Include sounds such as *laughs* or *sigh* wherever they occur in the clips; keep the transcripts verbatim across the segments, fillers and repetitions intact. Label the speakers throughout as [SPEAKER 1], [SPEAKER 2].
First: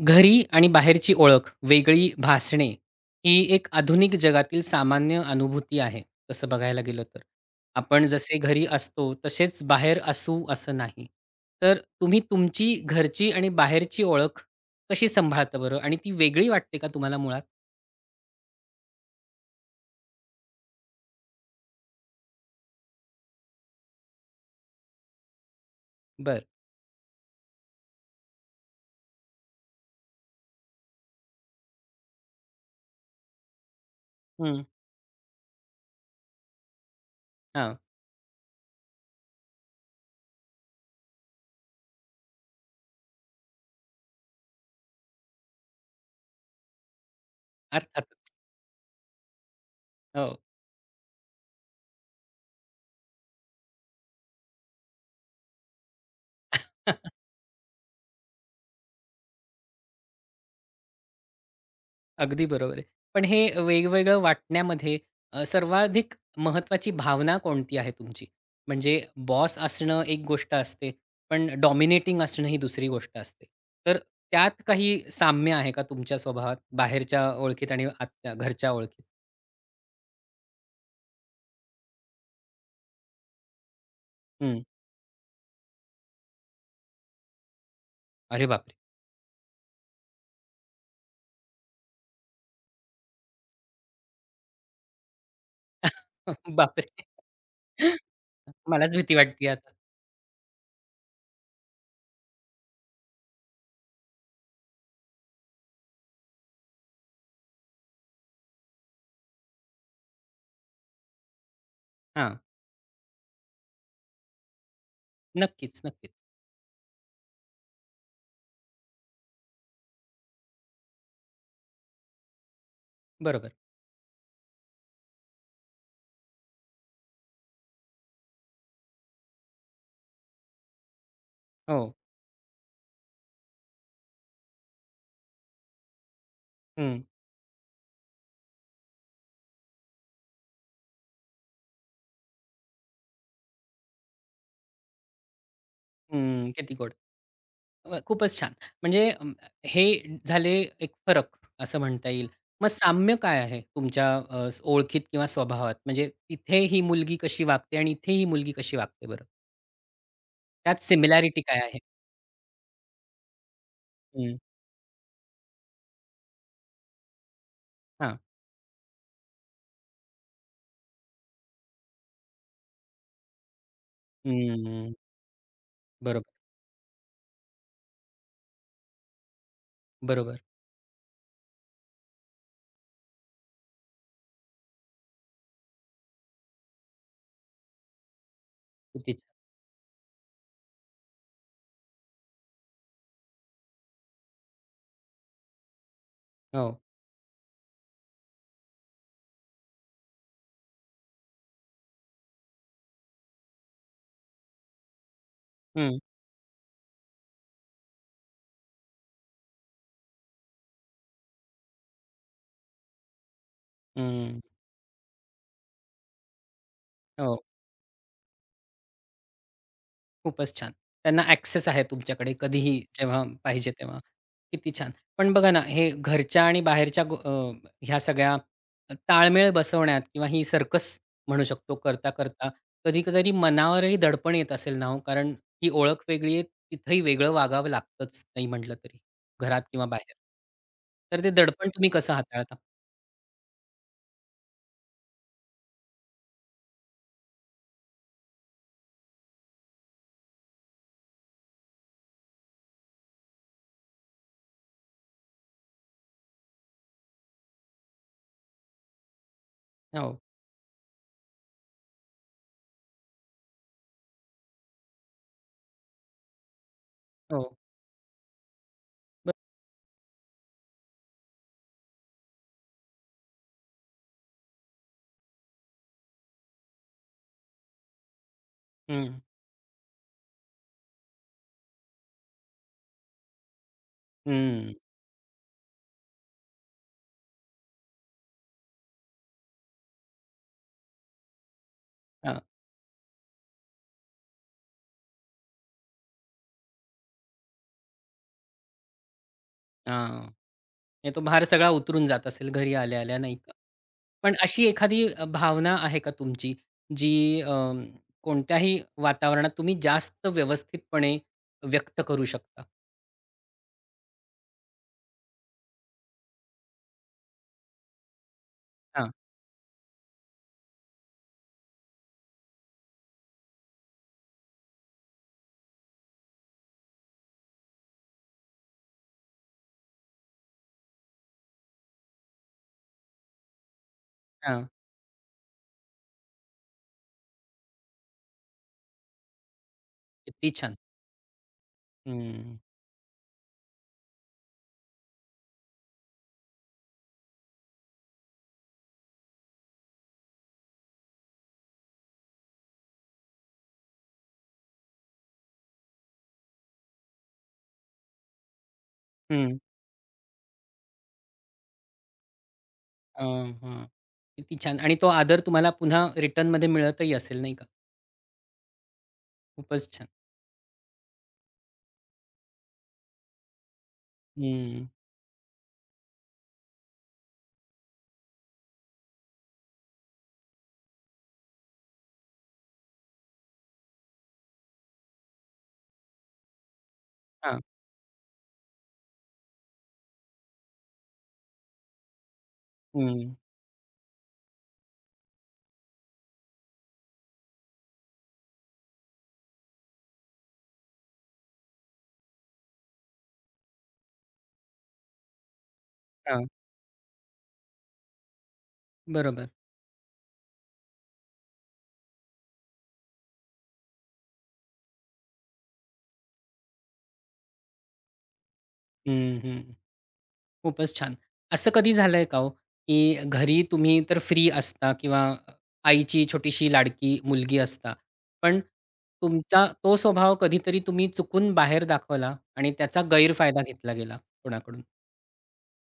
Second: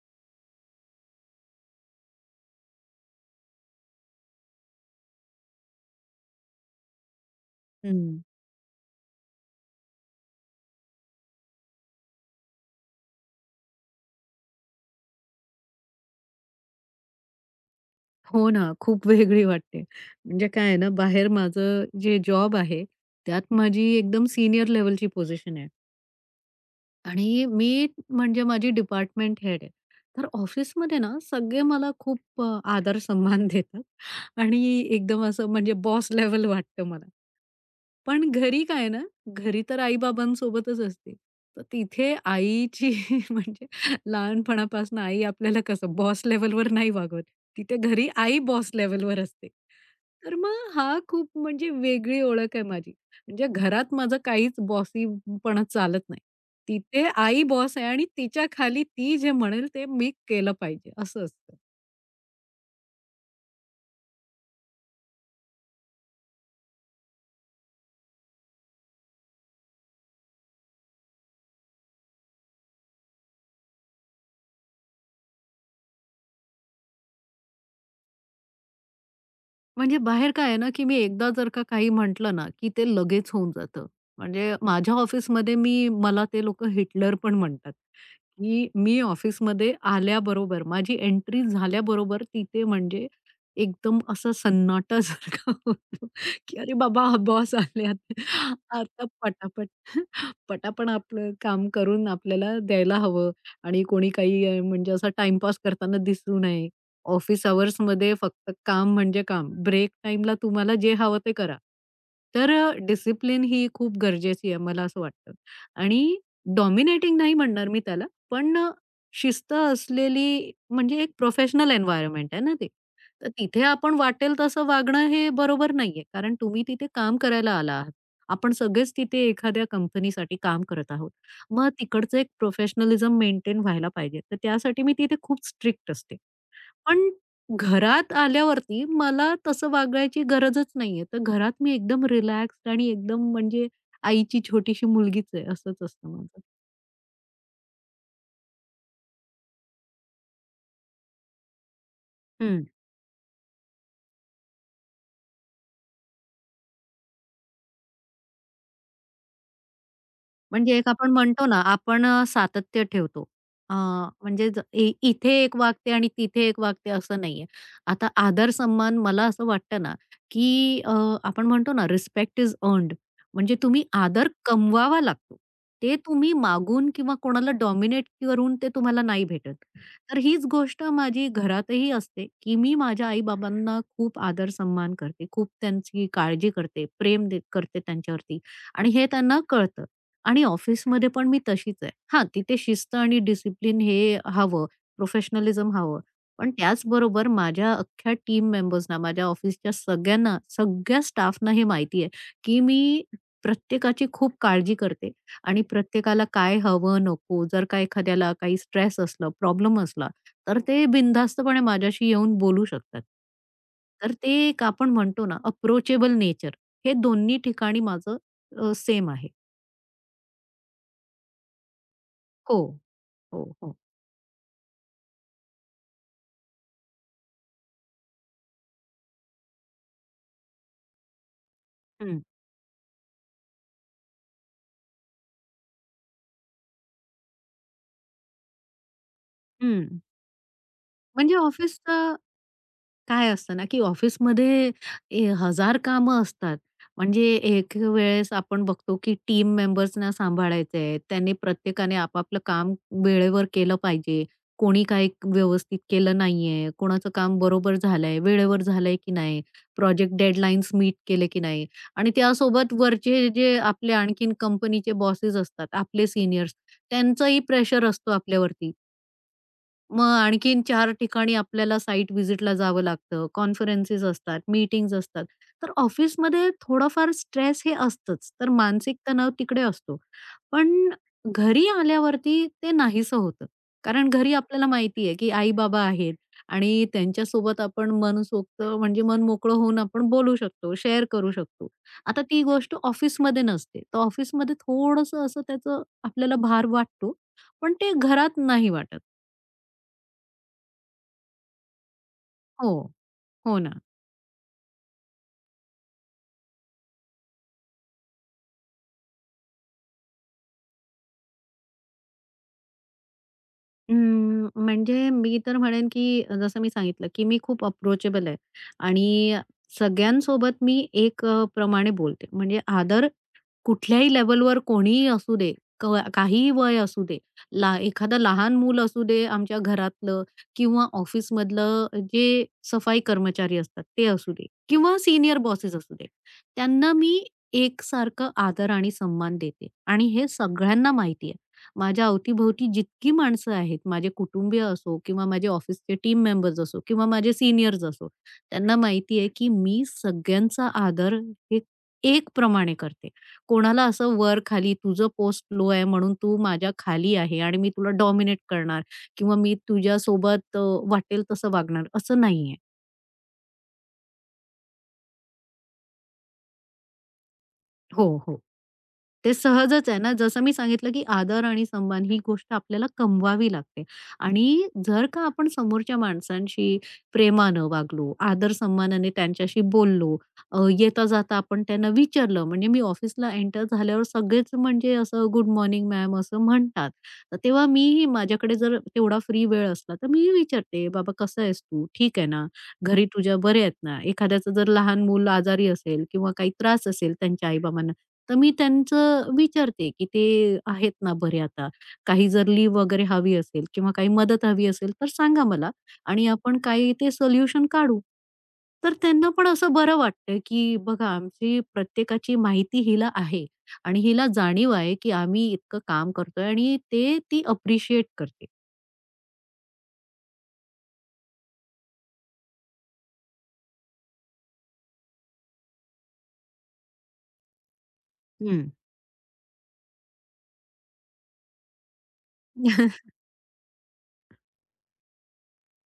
[SPEAKER 1] घरी आणि बाहेरची ओळख वेगळी भासणे, ही एक आधुनिक जगातील सामान्य अनुभूती आहे तसं बघायला गेलं तर. आपण
[SPEAKER 2] हं.
[SPEAKER 1] जसे घरी असतो, तसेच बाहेर असू असं नाही. तर तुम्ही तुमची घरची आणि बाहेरची ओळख कशी सांभाळता बरं आणि ती वेगळी वाटते का तुम्हाला मुळात?
[SPEAKER 2] हो ना. खूप वेगळी वाटते, म्हणजे काय आहे ना, बाहेर माझं जे जॉब आहे, त्यात माझी एकदम सीनियर लेव्हलची पोझिशन आहे
[SPEAKER 1] बरं.
[SPEAKER 2] आणि मी म्हणजे माझी डिपार्टमेंट हेड आहे, तर ऑफिसमध्ये ना, सगळे मला खूप अ आदर, सन्मान देतात आणि
[SPEAKER 1] हं.
[SPEAKER 2] एकदम असं म्हणजे बॉस लेव्हल वाटतं मला.
[SPEAKER 1] हां.
[SPEAKER 2] पण घरी काय ना, घरी तर आई-बाबांसोबतच असते, तर तिथे आईची म्हणजे लहानपणापासनं आई आपल्याला कसं बॉस लेव्हलवर नाही वागवत. तिथे घरी
[SPEAKER 1] अर्थातच.
[SPEAKER 2] आई बॉस लेव्हलवर असते, तर
[SPEAKER 1] हो.
[SPEAKER 2] मग हा खूप म्हणजे वेगळी ओळख आहे माझी. म्हणजे घरात माझं काहीच बॉसीपणा चालत नाही तिथे
[SPEAKER 1] *chuckles*
[SPEAKER 2] आई बॉस आहे. आणि तिच्याखाली ती जे म्हणेल, ते मी केलं पाहिजे असं असतं.
[SPEAKER 1] अगदी बरोबर आहे. पण हे अ, वेगवेगळं वाटण्यामध्ये अ, सर्वाधिक महत्त्वाची भावना कोणती आहे तुमची, म्हणजे बॉस असणं एक गोष्ट असते. पण डॉमिनेटिंग असणं ही दुसरी गोष्ट असते. तर त्यात काही साम्य आहे का तुमच्या स्वभावात बाहेरच्या ओळखीत आणि आतच्या घरच्या ओळखीत?
[SPEAKER 2] म्हणजे बाहेर काय आहे ना, की मी एकदा जर का काही म्हंटल ना, की ते लगेच होऊन जात. म्हणजे
[SPEAKER 1] हं.
[SPEAKER 2] माझ्या ऑफिसमध्ये मी मला ते लोक हिटलर पण म्हणतात.
[SPEAKER 1] अरे
[SPEAKER 2] की
[SPEAKER 1] बापरे!
[SPEAKER 2] मी ऑफिसमध्ये आल्याबरोबर माझी एंट्री झाल्याबरोबर तिथे म्हणजे एकदम असं सन्नाटासारखा,
[SPEAKER 1] *laughs*
[SPEAKER 2] की अरे
[SPEAKER 1] बापरे!
[SPEAKER 2] बाबा बॉस आलेत
[SPEAKER 1] मलाच
[SPEAKER 2] आता
[SPEAKER 1] भीती वाटतीये
[SPEAKER 2] पटापट,
[SPEAKER 1] आता.
[SPEAKER 2] पटापट आपलं काम करून, आपल्याला द्यायला हवं. आणि कोणी काही म्हणजे असा टाईमपास करताना दिसू नये. ऑफिस अवर्समध्ये फक्त काम म्हणजे काम. ब्रेक टाईमला तुम्हाला जे हवं ते करा.
[SPEAKER 1] हां.
[SPEAKER 2] तर अ, डिसिप्लिन ही खूप गरजेची आहे मला असं वाटतं
[SPEAKER 1] नक्कीच, नक्कीच.
[SPEAKER 2] आणि डॉमिनेटिंग नाही म्हणणार मी त्याला, पण अ, शिस्त असलेली म्हणजे एक प्रोफेशनल एन्व्हायर्नमेंट आहेना ते, तर
[SPEAKER 1] बरोबर.
[SPEAKER 2] तिथे आपण वाटेल तसं वागणं हे बरोबर नाहीये, कारण तुम्ही तिथे काम करायला आला आहात. आपण सगळेच तिथे एखाद्या कंपनीसाठी काम करत आहोत, मग
[SPEAKER 1] हो.
[SPEAKER 2] तिकडच एक प्रोफेशनलिझम मेंटेन व्हायला पाहिजे, तर त्यासाठी मी तिथे खूप स्ट्रिक्ट असते.
[SPEAKER 1] हं.
[SPEAKER 2] पण घरात आल्यावरती मला तसं वागायची गरजच नाहीये, तर घरात मी एकदम रिलॅक्स्ड आणि एकदम म्हणजे आईची छोटीशी मुलगीच आहे असंच असतं माझं.
[SPEAKER 1] हं. किती गोड. *unintelligible* खूपच छान. म्हणजे अ, हे झाले एक फरक असं म्हणता येईल.
[SPEAKER 2] हं.
[SPEAKER 1] मग साम्य काय आहे तुमच्या अ, ओळखीत किंवा स्वभावात म्हणजे तिथे ही मुलगी कशी वागते आणि इथे ही मुलगी कशी वागते बरं?
[SPEAKER 2] म्हणजे
[SPEAKER 1] त्यात
[SPEAKER 2] एक आपण
[SPEAKER 1] सिमिलॅरिटी
[SPEAKER 2] म्हणतो
[SPEAKER 1] काय
[SPEAKER 2] ना,
[SPEAKER 1] आहे?
[SPEAKER 2] आपण अ, सातत्य ठेवतो. अ,
[SPEAKER 1] हं.
[SPEAKER 2] म्हणजेच ए इथे एक वागते आणि तिथे एक वागते असं नाहीये. आता
[SPEAKER 1] हां.
[SPEAKER 2] आदर-सन्मान मला असं वाटतं ना, की अ, आपण म्हणतो ना, रिस्पेक्ट इज अर्न्ड. म्हणजे तुम्ही आदर
[SPEAKER 1] हम्म.
[SPEAKER 2] कमवावा लागतो. ते
[SPEAKER 1] बरोब
[SPEAKER 2] तुम्ही मागून किंवा कोणाला डॉमिनेट करून ते तुम्हाला नाही भेटत. तर
[SPEAKER 1] बरोबर.
[SPEAKER 2] हीच गोष्ट माझी घरातही असते, की मी माझ्या आई-बाबांना खूप आदर-सन्मान करते, खूप त्यांची काळजी करते, प्रेम दे करते त्यांच्यावरती आणि हे
[SPEAKER 1] *unintelligible*
[SPEAKER 2] त्यांना कळतं. आणि ऑफिसमध्ये पण मी तशीच आहे. हां. तिथे शिस्त आणि डिसिप्लिन हे हवं, प्रोफेशनलिझम हवं. पण
[SPEAKER 1] हो.
[SPEAKER 2] त्याचबरोबर माझ्या अख्ख्या टीम मेंबर्सना, माझ्या ऑफिसच्या सगळ्यांना, सगळ्या स्टाफना हे माहिती आहे, की मी प्रत्येकाची खूप काळजी करते आणि
[SPEAKER 1] हं.
[SPEAKER 2] प्रत्येकाला काय हवं, नको, जर का एखाद्याला काही स्ट्रेस असलं, प्रॉब्लेम असला, तर ते बिनधास्तपणे माझ्याशी येऊन बोलू शकतात. तर ते
[SPEAKER 1] हम्म.
[SPEAKER 2] एक आपण म्हणतो ना, अप्रोचेबल नेचर, हे दोन्ही
[SPEAKER 1] हो.
[SPEAKER 2] ठिकाणी माझं अ, सेम आहे.
[SPEAKER 1] खूपच छान! त्यांना अ‍ॅक्सेस आहे. तुमच्याकडे
[SPEAKER 2] हो,
[SPEAKER 1] कधीही जेव्हा
[SPEAKER 2] हो,
[SPEAKER 1] पाहिजे
[SPEAKER 2] हो.
[SPEAKER 1] तेव्हा. किती छान. पण बघा ना, हे घरच्या आणि बाहेरच्या अ, ह्या सगळ्या अ, ताळमेळ बसवण्यात किंवा ही सर्कस म्हणू शकतो,
[SPEAKER 2] हं.
[SPEAKER 1] करता-करता कधीतरी मनावरही दडपण येत असेल ना हो. कारण ही ओळख वेगळी आहे. तिथेही वेगळं वागावं लागतंच, नाही म्हटलं तरी. घरात किंवा
[SPEAKER 2] हं.
[SPEAKER 1] बाहेर. तर ते
[SPEAKER 2] म्हणजे
[SPEAKER 1] दडपण तुम्ही कसं
[SPEAKER 2] ऑफिसचं
[SPEAKER 1] हाताळता?
[SPEAKER 2] काय असतं ना, की ऑफिसमध्ये ए हजार कामं असतात. म्हणजे एक वेळेस आपण बघतो की टीम मेंबर्सना सांभाळायचं आहे, त्यांनी प्रत्येकाने आपापलं काम वेळेवर केलं पाहिजे. कोणी काही व्यवस्थित केलं नाहीये, कोणाचं काम बरोबर झालंय, वेळेवर झालंय की नाही, प्रोजेक्ट
[SPEAKER 1] हो.
[SPEAKER 2] डेडलाईन्स मीट केले की नाही आणि त्यासोबत वरचे जे आपले आणखीन कंपनीचे बॉसेस असतात, आपले सीनियर्स, त्यांचंही
[SPEAKER 1] हो.
[SPEAKER 2] प्रेशर असतो आपल्यावरती. मग आणखीन चार ठिकाणी आपल्याला साईट व्हिजिटला जावं लागतं, कॉन्फरन्सेस असतात, मीटिंग्ज असतात, तर ऑफिसमध्ये थोडाफार स्ट्रेस हे असतंच. तर मानसिक
[SPEAKER 1] हं.
[SPEAKER 2] तणाव तिकडे असतो, पण घरी आल्यावरती ते नाहीसं होतं. कारण घरी आपल्याला
[SPEAKER 1] हं.
[SPEAKER 2] माहिती आहे, की आई-बाबा आहेत आणि त्यांच्यासोबत आपण मनसोक्त म्हणजे मनमोकळं होऊन आपण बोलू शकतो, शेअर करू शकतो. आता
[SPEAKER 1] हां.
[SPEAKER 2] ती गोष्ट ऑफिसमध्ये नसते. तर ऑफिसमध्ये थोडसं असं त्याचं आपल्याला भार वाटतो, पण ते घरात नाही वाटत.
[SPEAKER 1] आ, नाही तो भार सगळा उतरून जात असेल घरी
[SPEAKER 2] हो.
[SPEAKER 1] आल्या-आल्या नाही का?
[SPEAKER 2] हो ना.
[SPEAKER 1] पण अशी एखादी अ, भावना आहे का तुमची, जी अ, कोणत्याही वातावरणात तुम्ही जास्त व्यवस्थितपणे व्यक्त करू शकता?
[SPEAKER 2] अं, म्हणजे मी तर म्हणेन, की अ, जसं मी सांगितलं, की मी खूप अप्रोचेबल आहे
[SPEAKER 1] हां.
[SPEAKER 2] आणि सगळ्यांसोबत मी एक अ, प्रमाणे बोलते. म्हणजे आदर कुठल्याही लेव्हलवर कोणीही असू दे कवा काहीही वय असू दे. ला एखादं लहान मूल असू दे आमच्या घरातलं किंवा ऑफिसमधलं जे सफाई कर्मचारी असतात, ते असू दे
[SPEAKER 1] हां.
[SPEAKER 2] किंवा सीनियर बॉसेस असू दे. त्यांना मी एक सारखं आदर आणि सन्मान देते आणि हे
[SPEAKER 1] किती छान!
[SPEAKER 2] सगळ्यांना माहिती आहे. माझ्या
[SPEAKER 1] हं.
[SPEAKER 2] अवतीभोवती जितकी माणसं आहेत, माझे कुटुंबीय असो किंवा माझे ऑफिसचे टीम मेंबर्स असो किंवा माझे सीनियर्स असो, त्यांना माहिती आहे की मी सगळ्यांचा आदर हे ए एक प्रमाणे करते. कोणाला असं वर-खाली, तुझं पोस्ट लो आहे म्हणून तू माझ्या खाली आहे आणि मी तुला डॉमिनेट करणार किंवा मी
[SPEAKER 1] हं.
[SPEAKER 2] तुझ्यासोबत अ, वाटेल तसं वागणार, असं नाहीये.
[SPEAKER 1] अ, हं. किती छान. आणि तो आदर तुम्हाला पुन्हा रिटर्नमध्ये मिळतही असेल नाही का?
[SPEAKER 2] हो, हो. ते
[SPEAKER 1] खूपच
[SPEAKER 2] सहजच आहे
[SPEAKER 1] छान.
[SPEAKER 2] ना. जसं मी सांगितलं, की आदर आणि सन्मान ही गोष्ट आपल्याला कमवावी लागते. आणि
[SPEAKER 1] हं.
[SPEAKER 2] जर का आपण समोरच्या माणसांशी प्रेमानं वागलो, आदर सन्मानाने त्यांच्याशी बोललो, अ, येता-जाता आपण त्यांना विचारलं, म्हणजे मी ऑफिसला एंटर झाल्यावर सगळेच म्हणजे असं, 'गुड मॉर्निंग मॅम' असं म्हणतात. तर
[SPEAKER 1] हां.
[SPEAKER 2] तेव्हा मी ही माझ्याकडे जर तेवढा फ्री वेळ असला, तर मी ही विचारते, 'बाबा कसा आहेस तू? ठीक आहे ना? घरी
[SPEAKER 1] हं.
[SPEAKER 2] तुझ्या बरे आहेत ना?' एखाद्याचं जर लहान मुलं आजारी असेल किंवा काही त्रास असेल त्यांच्या आई-बाबांना, तर मी त्यांचं विचारते की, 'ते आहेत ना बरे आता?' काही जर लीव वगैरे हवी असेल किंवा काही मदत हवी असेल, तर सांगा मला. आणि
[SPEAKER 1] हां.
[SPEAKER 2] आपण काही ते सोल्युशन काढू. तर त्यांना पण
[SPEAKER 1] बरोबर.
[SPEAKER 2] असं बरं वाटतंय की बघा, आमची प्रत्येकाची माहिती हिला आहे. आणि हिला जाणीव आहे, की आम्ही इतकं काम करतोय आणि ते ती अप्रिशिएट करते.
[SPEAKER 1] हं, हं. खूपच छान. असं कधी झालंय का हो, की घरी तुम्ही तर फ्री असता किंवा आईची छोटीशी लाडकी मुलगी असता, पण
[SPEAKER 2] हं.
[SPEAKER 1] तुमचा तो स्वभाव कधीतरी तुम्ही चुकून बाहेर दाखवला आणि त्याचा
[SPEAKER 2] *laughs*
[SPEAKER 1] गैरफायदा घेतला गेला कोणाकडून?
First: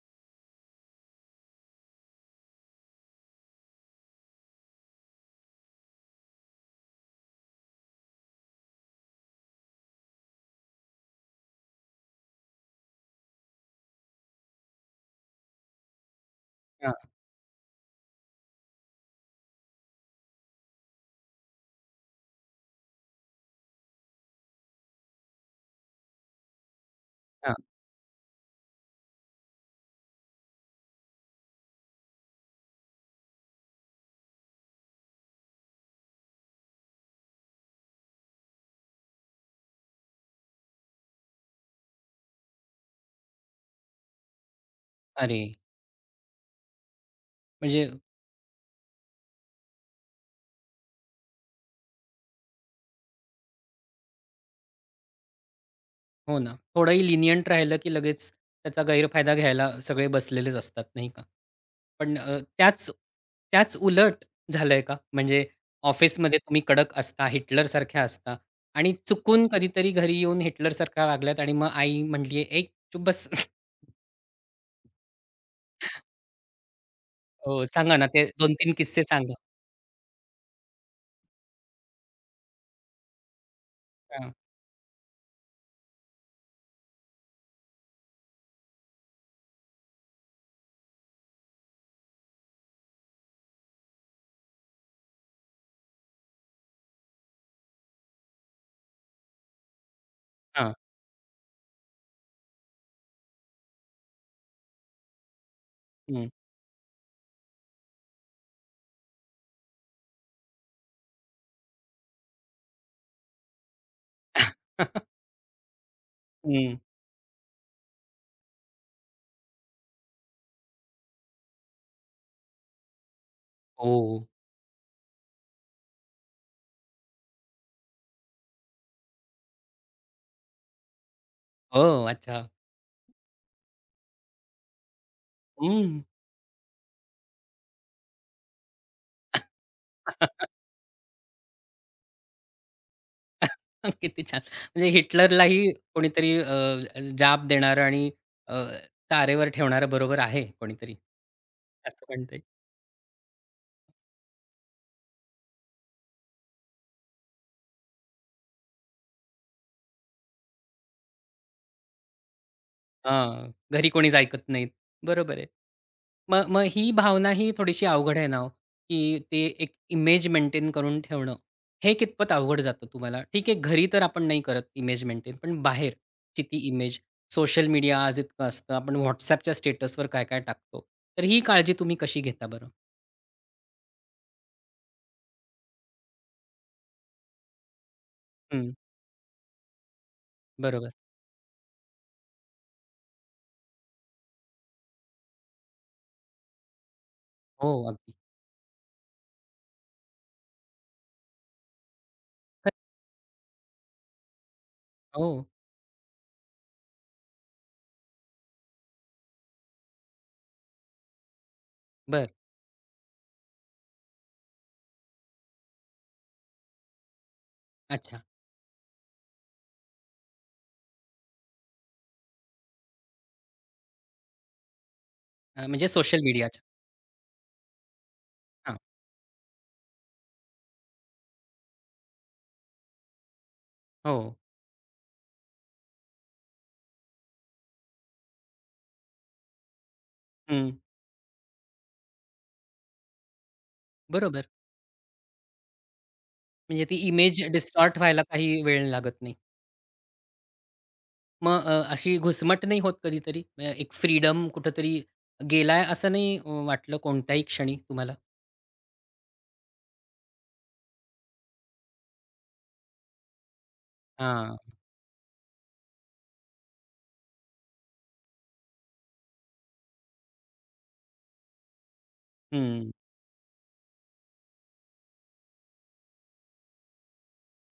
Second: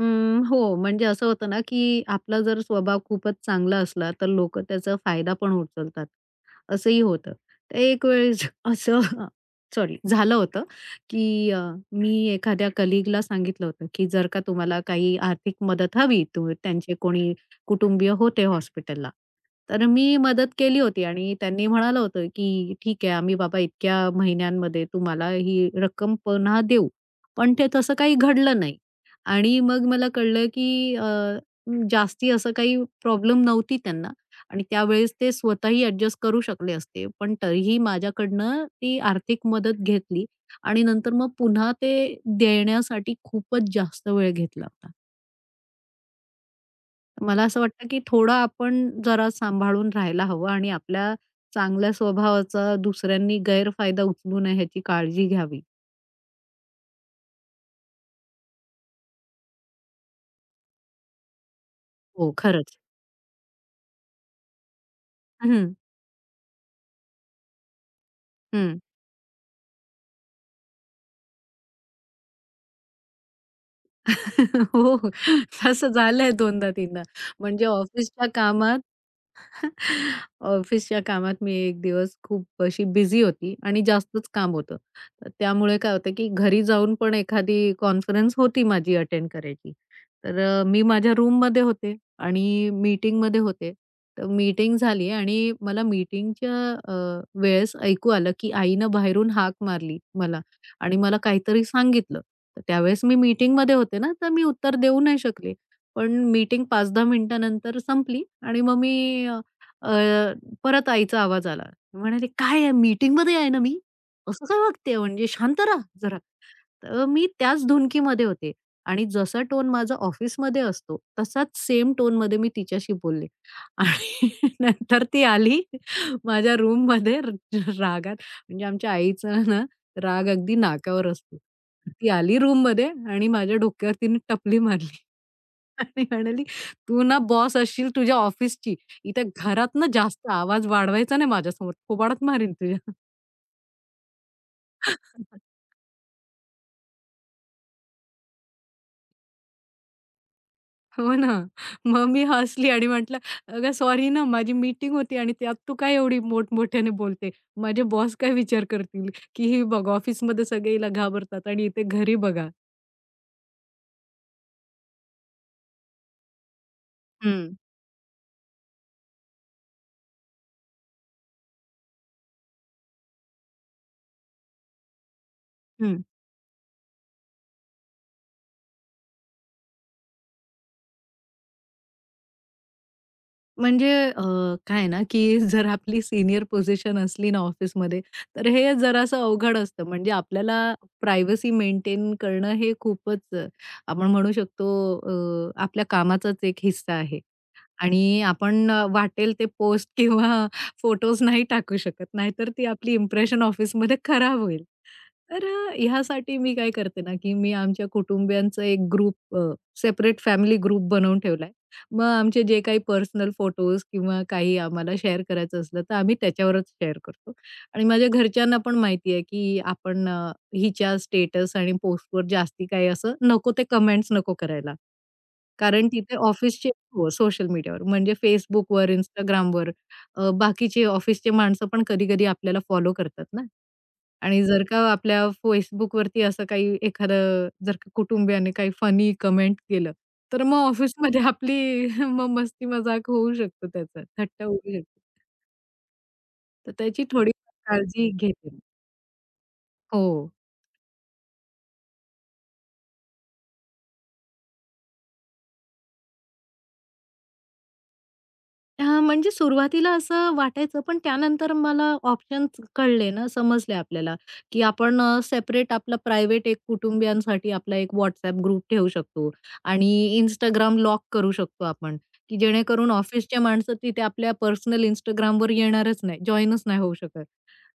[SPEAKER 2] हं, हो. म्हणजे असं होतं ना, की आपला जर स्वभाव खूपच चांगला असला, तर लोकं त्याचा फायदा पण उचलतात, असंही होतं. तर एक वेळेस असं हं, सॉरी, झालं होतं, की अ, मी एखाद्या कलीगला सांगितलं होतं, की जर का तुम्हाला काही आर्थिक मदत हवी, तर
[SPEAKER 1] हां.
[SPEAKER 2] त्यांचे कोणी कुटुंबीय होते हॉस्पिटलला. तर मी मदत केली होती आणि त्यांनी म्हणालं होतं, की ठीक आहे, आम्ही बाबा इतक्या महिन्यांमध्ये तुम्हाला ही रक्कम पुन्हा देऊ. पण
[SPEAKER 1] हां.
[SPEAKER 2] ते तसं काही घडलं नाही. आणि मग मला कळलं की अ, जास्ती असं काही प्रॉब्लेम नव्हती त्यांना आणि त्यावेळेस ते स्वतःही अ‍ॅडजस्ट करू शकले असते, पण तरीही माझ्याकडनं ती आर्थिक मदत घेतली आणि नंतर मग पुन्हा ते देण्यासाठी खूपच जास्त वेळ घेतला होता.
[SPEAKER 1] अरे.
[SPEAKER 2] मला असं वाटतं,
[SPEAKER 1] म्हणजे
[SPEAKER 2] की थोडं आपण जरा सांभाळून राहायला हवं आणि आपल्या चांगल्या स्वभावाचा दुसऱ्यांनी गैरफायदा उचलू नये, याची काळजी घ्यावी.
[SPEAKER 1] हो ना. थोडंही लिनिएंट राहिलं, की लगेच त्याचा गैरफायदा घ्यायला सगळे बसलेलेच असतात, नाही का. पण
[SPEAKER 2] हो,
[SPEAKER 1] अ,
[SPEAKER 2] खरंच.
[SPEAKER 1] त्याच त्याच उलट झालंय का? म्हणजे
[SPEAKER 2] हं, हं.
[SPEAKER 1] ऑफिसमध्ये तुम्ही कडक असता, हिटलरसारख्या असता
[SPEAKER 2] हं.
[SPEAKER 1] आणि चुकून कधीतरी घरी येऊन हिटलरसारख्या वागल्यात आणि मग आई म्हणलीये, ए, चूप बस?
[SPEAKER 2] *chuckles* हो, हो. तसं झालंय दोनदा, तीनदा. म्हणजे
[SPEAKER 1] हो, सांगा ना. ते
[SPEAKER 2] ऑफिसच्या
[SPEAKER 1] दोन तीन
[SPEAKER 2] कामात
[SPEAKER 1] किस्से सांगा.
[SPEAKER 2] *chuckles* ऑफिसच्या कामात मी एक दिवस खूप अशी बिझी होते आणि जास्तच
[SPEAKER 1] हां.
[SPEAKER 2] काम होतं. तर त्यामुळे काय होतं, की घरी जाऊन पण एखादी कॉन्फरन्स होती, माझी अटेंड करायची. तर अ, मी माझ्या रूममध्ये होते आणि मीटिंगमध्ये होते. तर मीटिंग झाली आणि मला मीटिंगच्या अ, वेळेस ऐकू आलं, की आईनं बाहेरून हाक मारली मला
[SPEAKER 1] हां.
[SPEAKER 2] आणि मला काहीतरी सांगितलं. त्यावेळेस मी मीटिंगमध्ये होते ना, तर मी उत्तर देऊ नाही शकले. पण
[SPEAKER 1] हं.
[SPEAKER 2] मीटिंग पाच दहा मिनिटानंतर संपली आणि मग मी अ, परत आईचा आवाज आला. म्हणाले, "काय आहे? मीटिंगमध्ये आहे ना मी. असं काय वागतेय,
[SPEAKER 1] *chuckles*
[SPEAKER 2] म्हणजे शांत रहा जरा."
[SPEAKER 1] हं.
[SPEAKER 2] तर मी त्याच धुंदीमध्ये होते आणि जसा टोन माझा ऑफिसमध्ये असतो, तसाच सेम टोनमध्ये मी तिच्याशी बोलले.
[SPEAKER 1] हो.
[SPEAKER 2] आणि नंतर ती आली, माझ्या रूममध्ये र रागात. म्हणजे आमच्या आईचा ना, राग अगदी नाकावर असतो.
[SPEAKER 1] ओह,
[SPEAKER 2] ती
[SPEAKER 1] अच्छा.
[SPEAKER 2] आली रूममध्ये आणि माझ्या डोक्यावर तिने टपली मारली
[SPEAKER 1] हं.
[SPEAKER 2] आणि म्हणाली, तू ना बॉस असशील तुझ्या ऑफिसची. इथे घरात ना, जास्त
[SPEAKER 1] *chuckles*
[SPEAKER 2] आवाज वाढवायचा नाही माझ्यासमोर. थोबाडात मारीन तुझ्या. *chuckles*
[SPEAKER 1] *chuckles* किती छान. म्हणजे
[SPEAKER 2] *chuckles*
[SPEAKER 1] हिटलरलाही कोणीतरी अ, जाब देणारं आणि अ, तारेवर ठेवणारं, बरोबर आहे कोणीतरी
[SPEAKER 2] हो ना,
[SPEAKER 1] असं
[SPEAKER 2] मग मी
[SPEAKER 1] म्हणता येईल.
[SPEAKER 2] हसली आणि म्हटलं, "अगं! सॉरी ना माझी मीटिंग होती आणि त्यात तू काय एवढी मोठ-मोठयाने बोलते. माझे बॉस काय विचार करतील, की ही बघा ऑफिसमध्ये सगळे हिला घाबरतात आणि इथे घरी बघा."
[SPEAKER 1] अ, घरी कोणीच ऐकत नाही. बरोबर आहे. मग मग ही भावना ही
[SPEAKER 2] हं.
[SPEAKER 1] थोडीशी अवघड आहे ना हो, की ते एक इमेज मेंटेन करून ठेवणं. हे कितपत अवघड जातं तुम्हाला? ठीक आहे. घरी तर आपण नाही करत इमेज मेंटेन, पण
[SPEAKER 2] हं.
[SPEAKER 1] बाहेरची ती इमेज सोशल मीडिया आज इतकं असतं, आपण WhatsAppच्या स्टेटसवर काय-काय टाकतो. तर ही काळजी तुम्ही कशी घेता बरं?
[SPEAKER 2] म्हणजे अ, काय आहे ना, की *chuckles* जर आपली सीनियर पोझिशन असली ना ऑफिसमध्ये, तर
[SPEAKER 1] हं.
[SPEAKER 2] हे जरासं अवघड असतं. म्हणजे आपल्याला
[SPEAKER 1] बरोबर.
[SPEAKER 2] प्रायव्हसी मेंटेन करणं, हे खूपच आपण म्हणू शकतो. अ, आपल्या कामाचाच एक हिस्सा आहे
[SPEAKER 1] हो. अगदी.
[SPEAKER 2] आणि आपण वाटेल ते पोस्ट किंवा फोटोज नाही टाकू शकत, नाहीतर ती
[SPEAKER 1] *unintelligible*
[SPEAKER 2] आपली इंप्रेशन ऑफिसमध्ये खराब होईल. तर
[SPEAKER 1] हो.
[SPEAKER 2] अ, ह्यासाठी मी काय करते ना, की मी आमच्या कुटुंबियांचा एक ग्रुप अ, सेपरेट फॅमिली ग्रुप बनवून ठेवलाय. मग
[SPEAKER 1] बरं.
[SPEAKER 2] आमचे जे काही पर्सनल फोटोज किंवा काही आम्हाला शेअर करायचं असलं, तर आम्ही त्याच्यावरच शेअर करतो आणि माझ्या
[SPEAKER 1] अच्छा.
[SPEAKER 2] घरच्यांना पण माहिती आहे, की आपण अ, हिच्या स्टेटस आणि पोस्टवर जास्ती काही असं नको ते कमेंट्स नको करायला.
[SPEAKER 1] अ,
[SPEAKER 2] कारण
[SPEAKER 1] म्हणजे
[SPEAKER 2] तिथे
[SPEAKER 1] सोशल मीडियाच्या.
[SPEAKER 2] ऑफिसचे हो. सोशल मीडियावर म्हणजे
[SPEAKER 1] हां.
[SPEAKER 2] Facebookवर, Instagramवर अ, बाकीचे ऑफिसचे माणसं पण कधी-कधी आपल्याला फॉलो करतात ना
[SPEAKER 1] हो.
[SPEAKER 2] आणि जर का आपल्या Facebookवरती असं काही एखादं जर कुटुंबियाने काही फनी कमेंट केलं, तर मग
[SPEAKER 1] हं.
[SPEAKER 2] ऑफिसमध्ये आपली मग मस्ती-मजाक होऊ शकते, त्याचा थट्टा
[SPEAKER 1] बरोबर.
[SPEAKER 2] होऊ शकते. तर
[SPEAKER 1] म्हणजे ती
[SPEAKER 2] त्याची थोडी
[SPEAKER 1] इमेज
[SPEAKER 2] *unintelligible*
[SPEAKER 1] डिस्टॉर्ट
[SPEAKER 2] काळजी
[SPEAKER 1] व्हायला
[SPEAKER 2] घेते.
[SPEAKER 1] काही वेळ लागत नाही.
[SPEAKER 2] हो.
[SPEAKER 1] मग अ, अशी घुसमट नाही होत कधीतरी? अ, एक फ्रीडम कुठेतरी गेलाय, असं नाही वाटलं कोणत्याही क्षणी तुम्हाला?
[SPEAKER 2] हां. म्हणजे सुरुवातीला असं वाटायचं, पण त्यानंतर मला ऑप्शन्स कळले ना, समजले आपल्याला,
[SPEAKER 1] हां.
[SPEAKER 2] की आपण अ, सेपरेट आपलं प्रायव्हेट एक कुटुंबियांसाठी आपला एक WhatsApp ग्रुप ठेवू शकतो आणि Instagram लॉक करू शकतो आपण, की जेणेकरून
[SPEAKER 1] हं.
[SPEAKER 2] ऑफिसच्या माणसं तिथे आपल्या पर्सनल Instagramवर येईल येणारच नाही, जॉइनच नाही होऊ शकत.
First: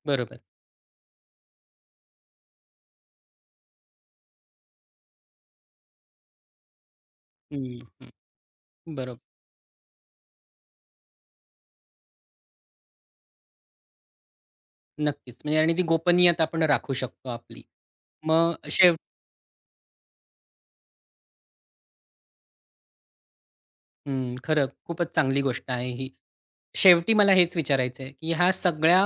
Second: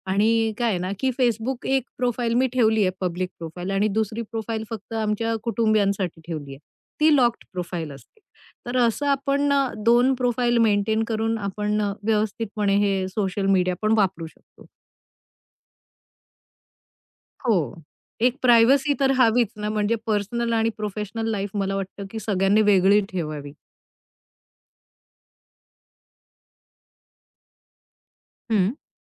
[SPEAKER 1] बरोबर.
[SPEAKER 2] आणि काय आहे ना, की Facebook एक प्रोफाइल मी ठेवली आहे पब्लिक प्रोफाइल आणि दुसरी प्रोफाइल फक्त आमच्या कुटुंबियांसाठी ठेवलीये. ती लॉक्ड
[SPEAKER 1] हं,
[SPEAKER 2] प्रोफाइल
[SPEAKER 1] हं.
[SPEAKER 2] असते. तर असं
[SPEAKER 1] बरोबर.
[SPEAKER 2] आपण दोन प्रोफाइल मेंटेन करून आपण अ, व्यवस्थितपणे हे सोशल मीडिया पण वापरू शकतो.
[SPEAKER 1] नक्कीच, म्हणजे आणि ती गोपनीयता आपण राखू शकतो
[SPEAKER 2] हो.
[SPEAKER 1] आपली.
[SPEAKER 2] एक
[SPEAKER 1] मग
[SPEAKER 2] प्रायव्हसी
[SPEAKER 1] शेव
[SPEAKER 2] तर हवीच ना, म्हणजे पर्सनल आणि प्रोफेशनल लाईफ मला वाटतं, की सगळ्यांनी वेगळी ठेवावी.
[SPEAKER 1] हं. खरं खूपच चांगली गोष्ट आहे ही. शेवटी मला हेच विचारायचंय, की ह्या
[SPEAKER 2] हं.
[SPEAKER 1] सगळ्या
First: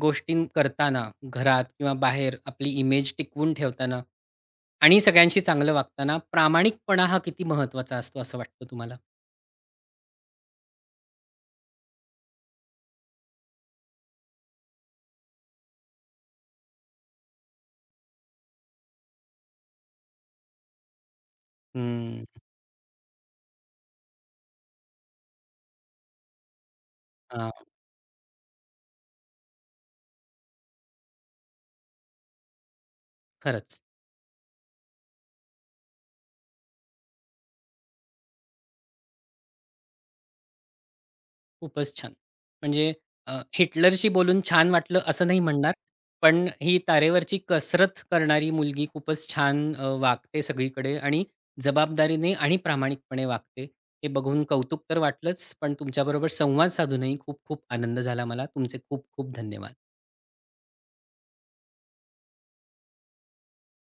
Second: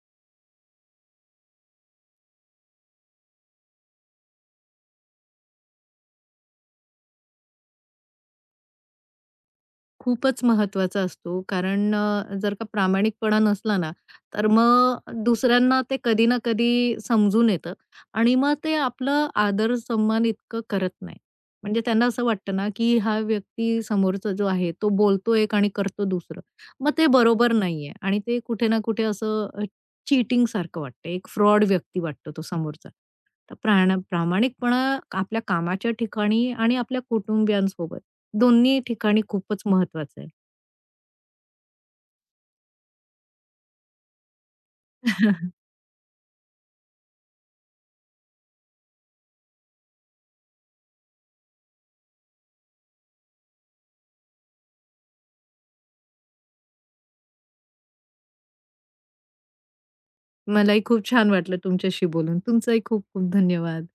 [SPEAKER 1] गोष्टी करताना घरात किंवा बाहेर आपली इमेज टिकवून ठेवताना आणि सगळ्यांशी चांगलं वागताना प्रामाणिकपणा हा किती महत्वाचा असतो, असं वाटतं तुम्हाला?
[SPEAKER 2] खूपच महत्वाचा असतो. कारण अ, जर का प्रामाणिकपणा नसला ना, तर मग दुसऱ्यांना ते कधी ना कधी समजून येतं आणि मग ते आपलं आदर सम्मान इतकं करत नाहीत. म्हणजे त्यांना
[SPEAKER 1] हं.
[SPEAKER 2] असं वाटतं ना, की हा व्यक्ती समोरचा जो आहे, तो बोलतो एक आणि करतो दुसरं. मग ते
[SPEAKER 1] हां.
[SPEAKER 2] बरोबर नाहीये. आणि ते कुठे ना कुठे असं चीटिंगसारखं वाटतंय, एक फ्रॉड व्यक्ती वाटतो तो समोरचा.
[SPEAKER 1] खरंच.
[SPEAKER 2] प्राणा प्रामाणिकपणा आपल्या कामाच्या ठिकाणी आणि आपल्या कुटुंबियांसोबत दोन्ही ठिकाणी खूपच महत्वाचं आहे.
[SPEAKER 1] खूपच छान. म्हणजे अ, हिटलरशी बोलून छान वाटलं असं नाही
[SPEAKER 2] *chuckles*
[SPEAKER 1] म्हणणार. पण ही तारेवरची कसरत करणारी मुलगी खूपच छान अ, वागते सगळीकडे आणि जबाबदारीने आणि प्रामाणिकपणे वागते. हे बघून कौतुक तर वाटलंच, पण तुमच्याबरोबर संवाद साधूनही खूप खूप आनंद झाला मला. तुमचे खूप खूप धन्यवाद.
[SPEAKER 2] मलाही खूप छान वाटलं तुमच्याशी बोलून. तुमचंही खूप, खूप धन्यवाद.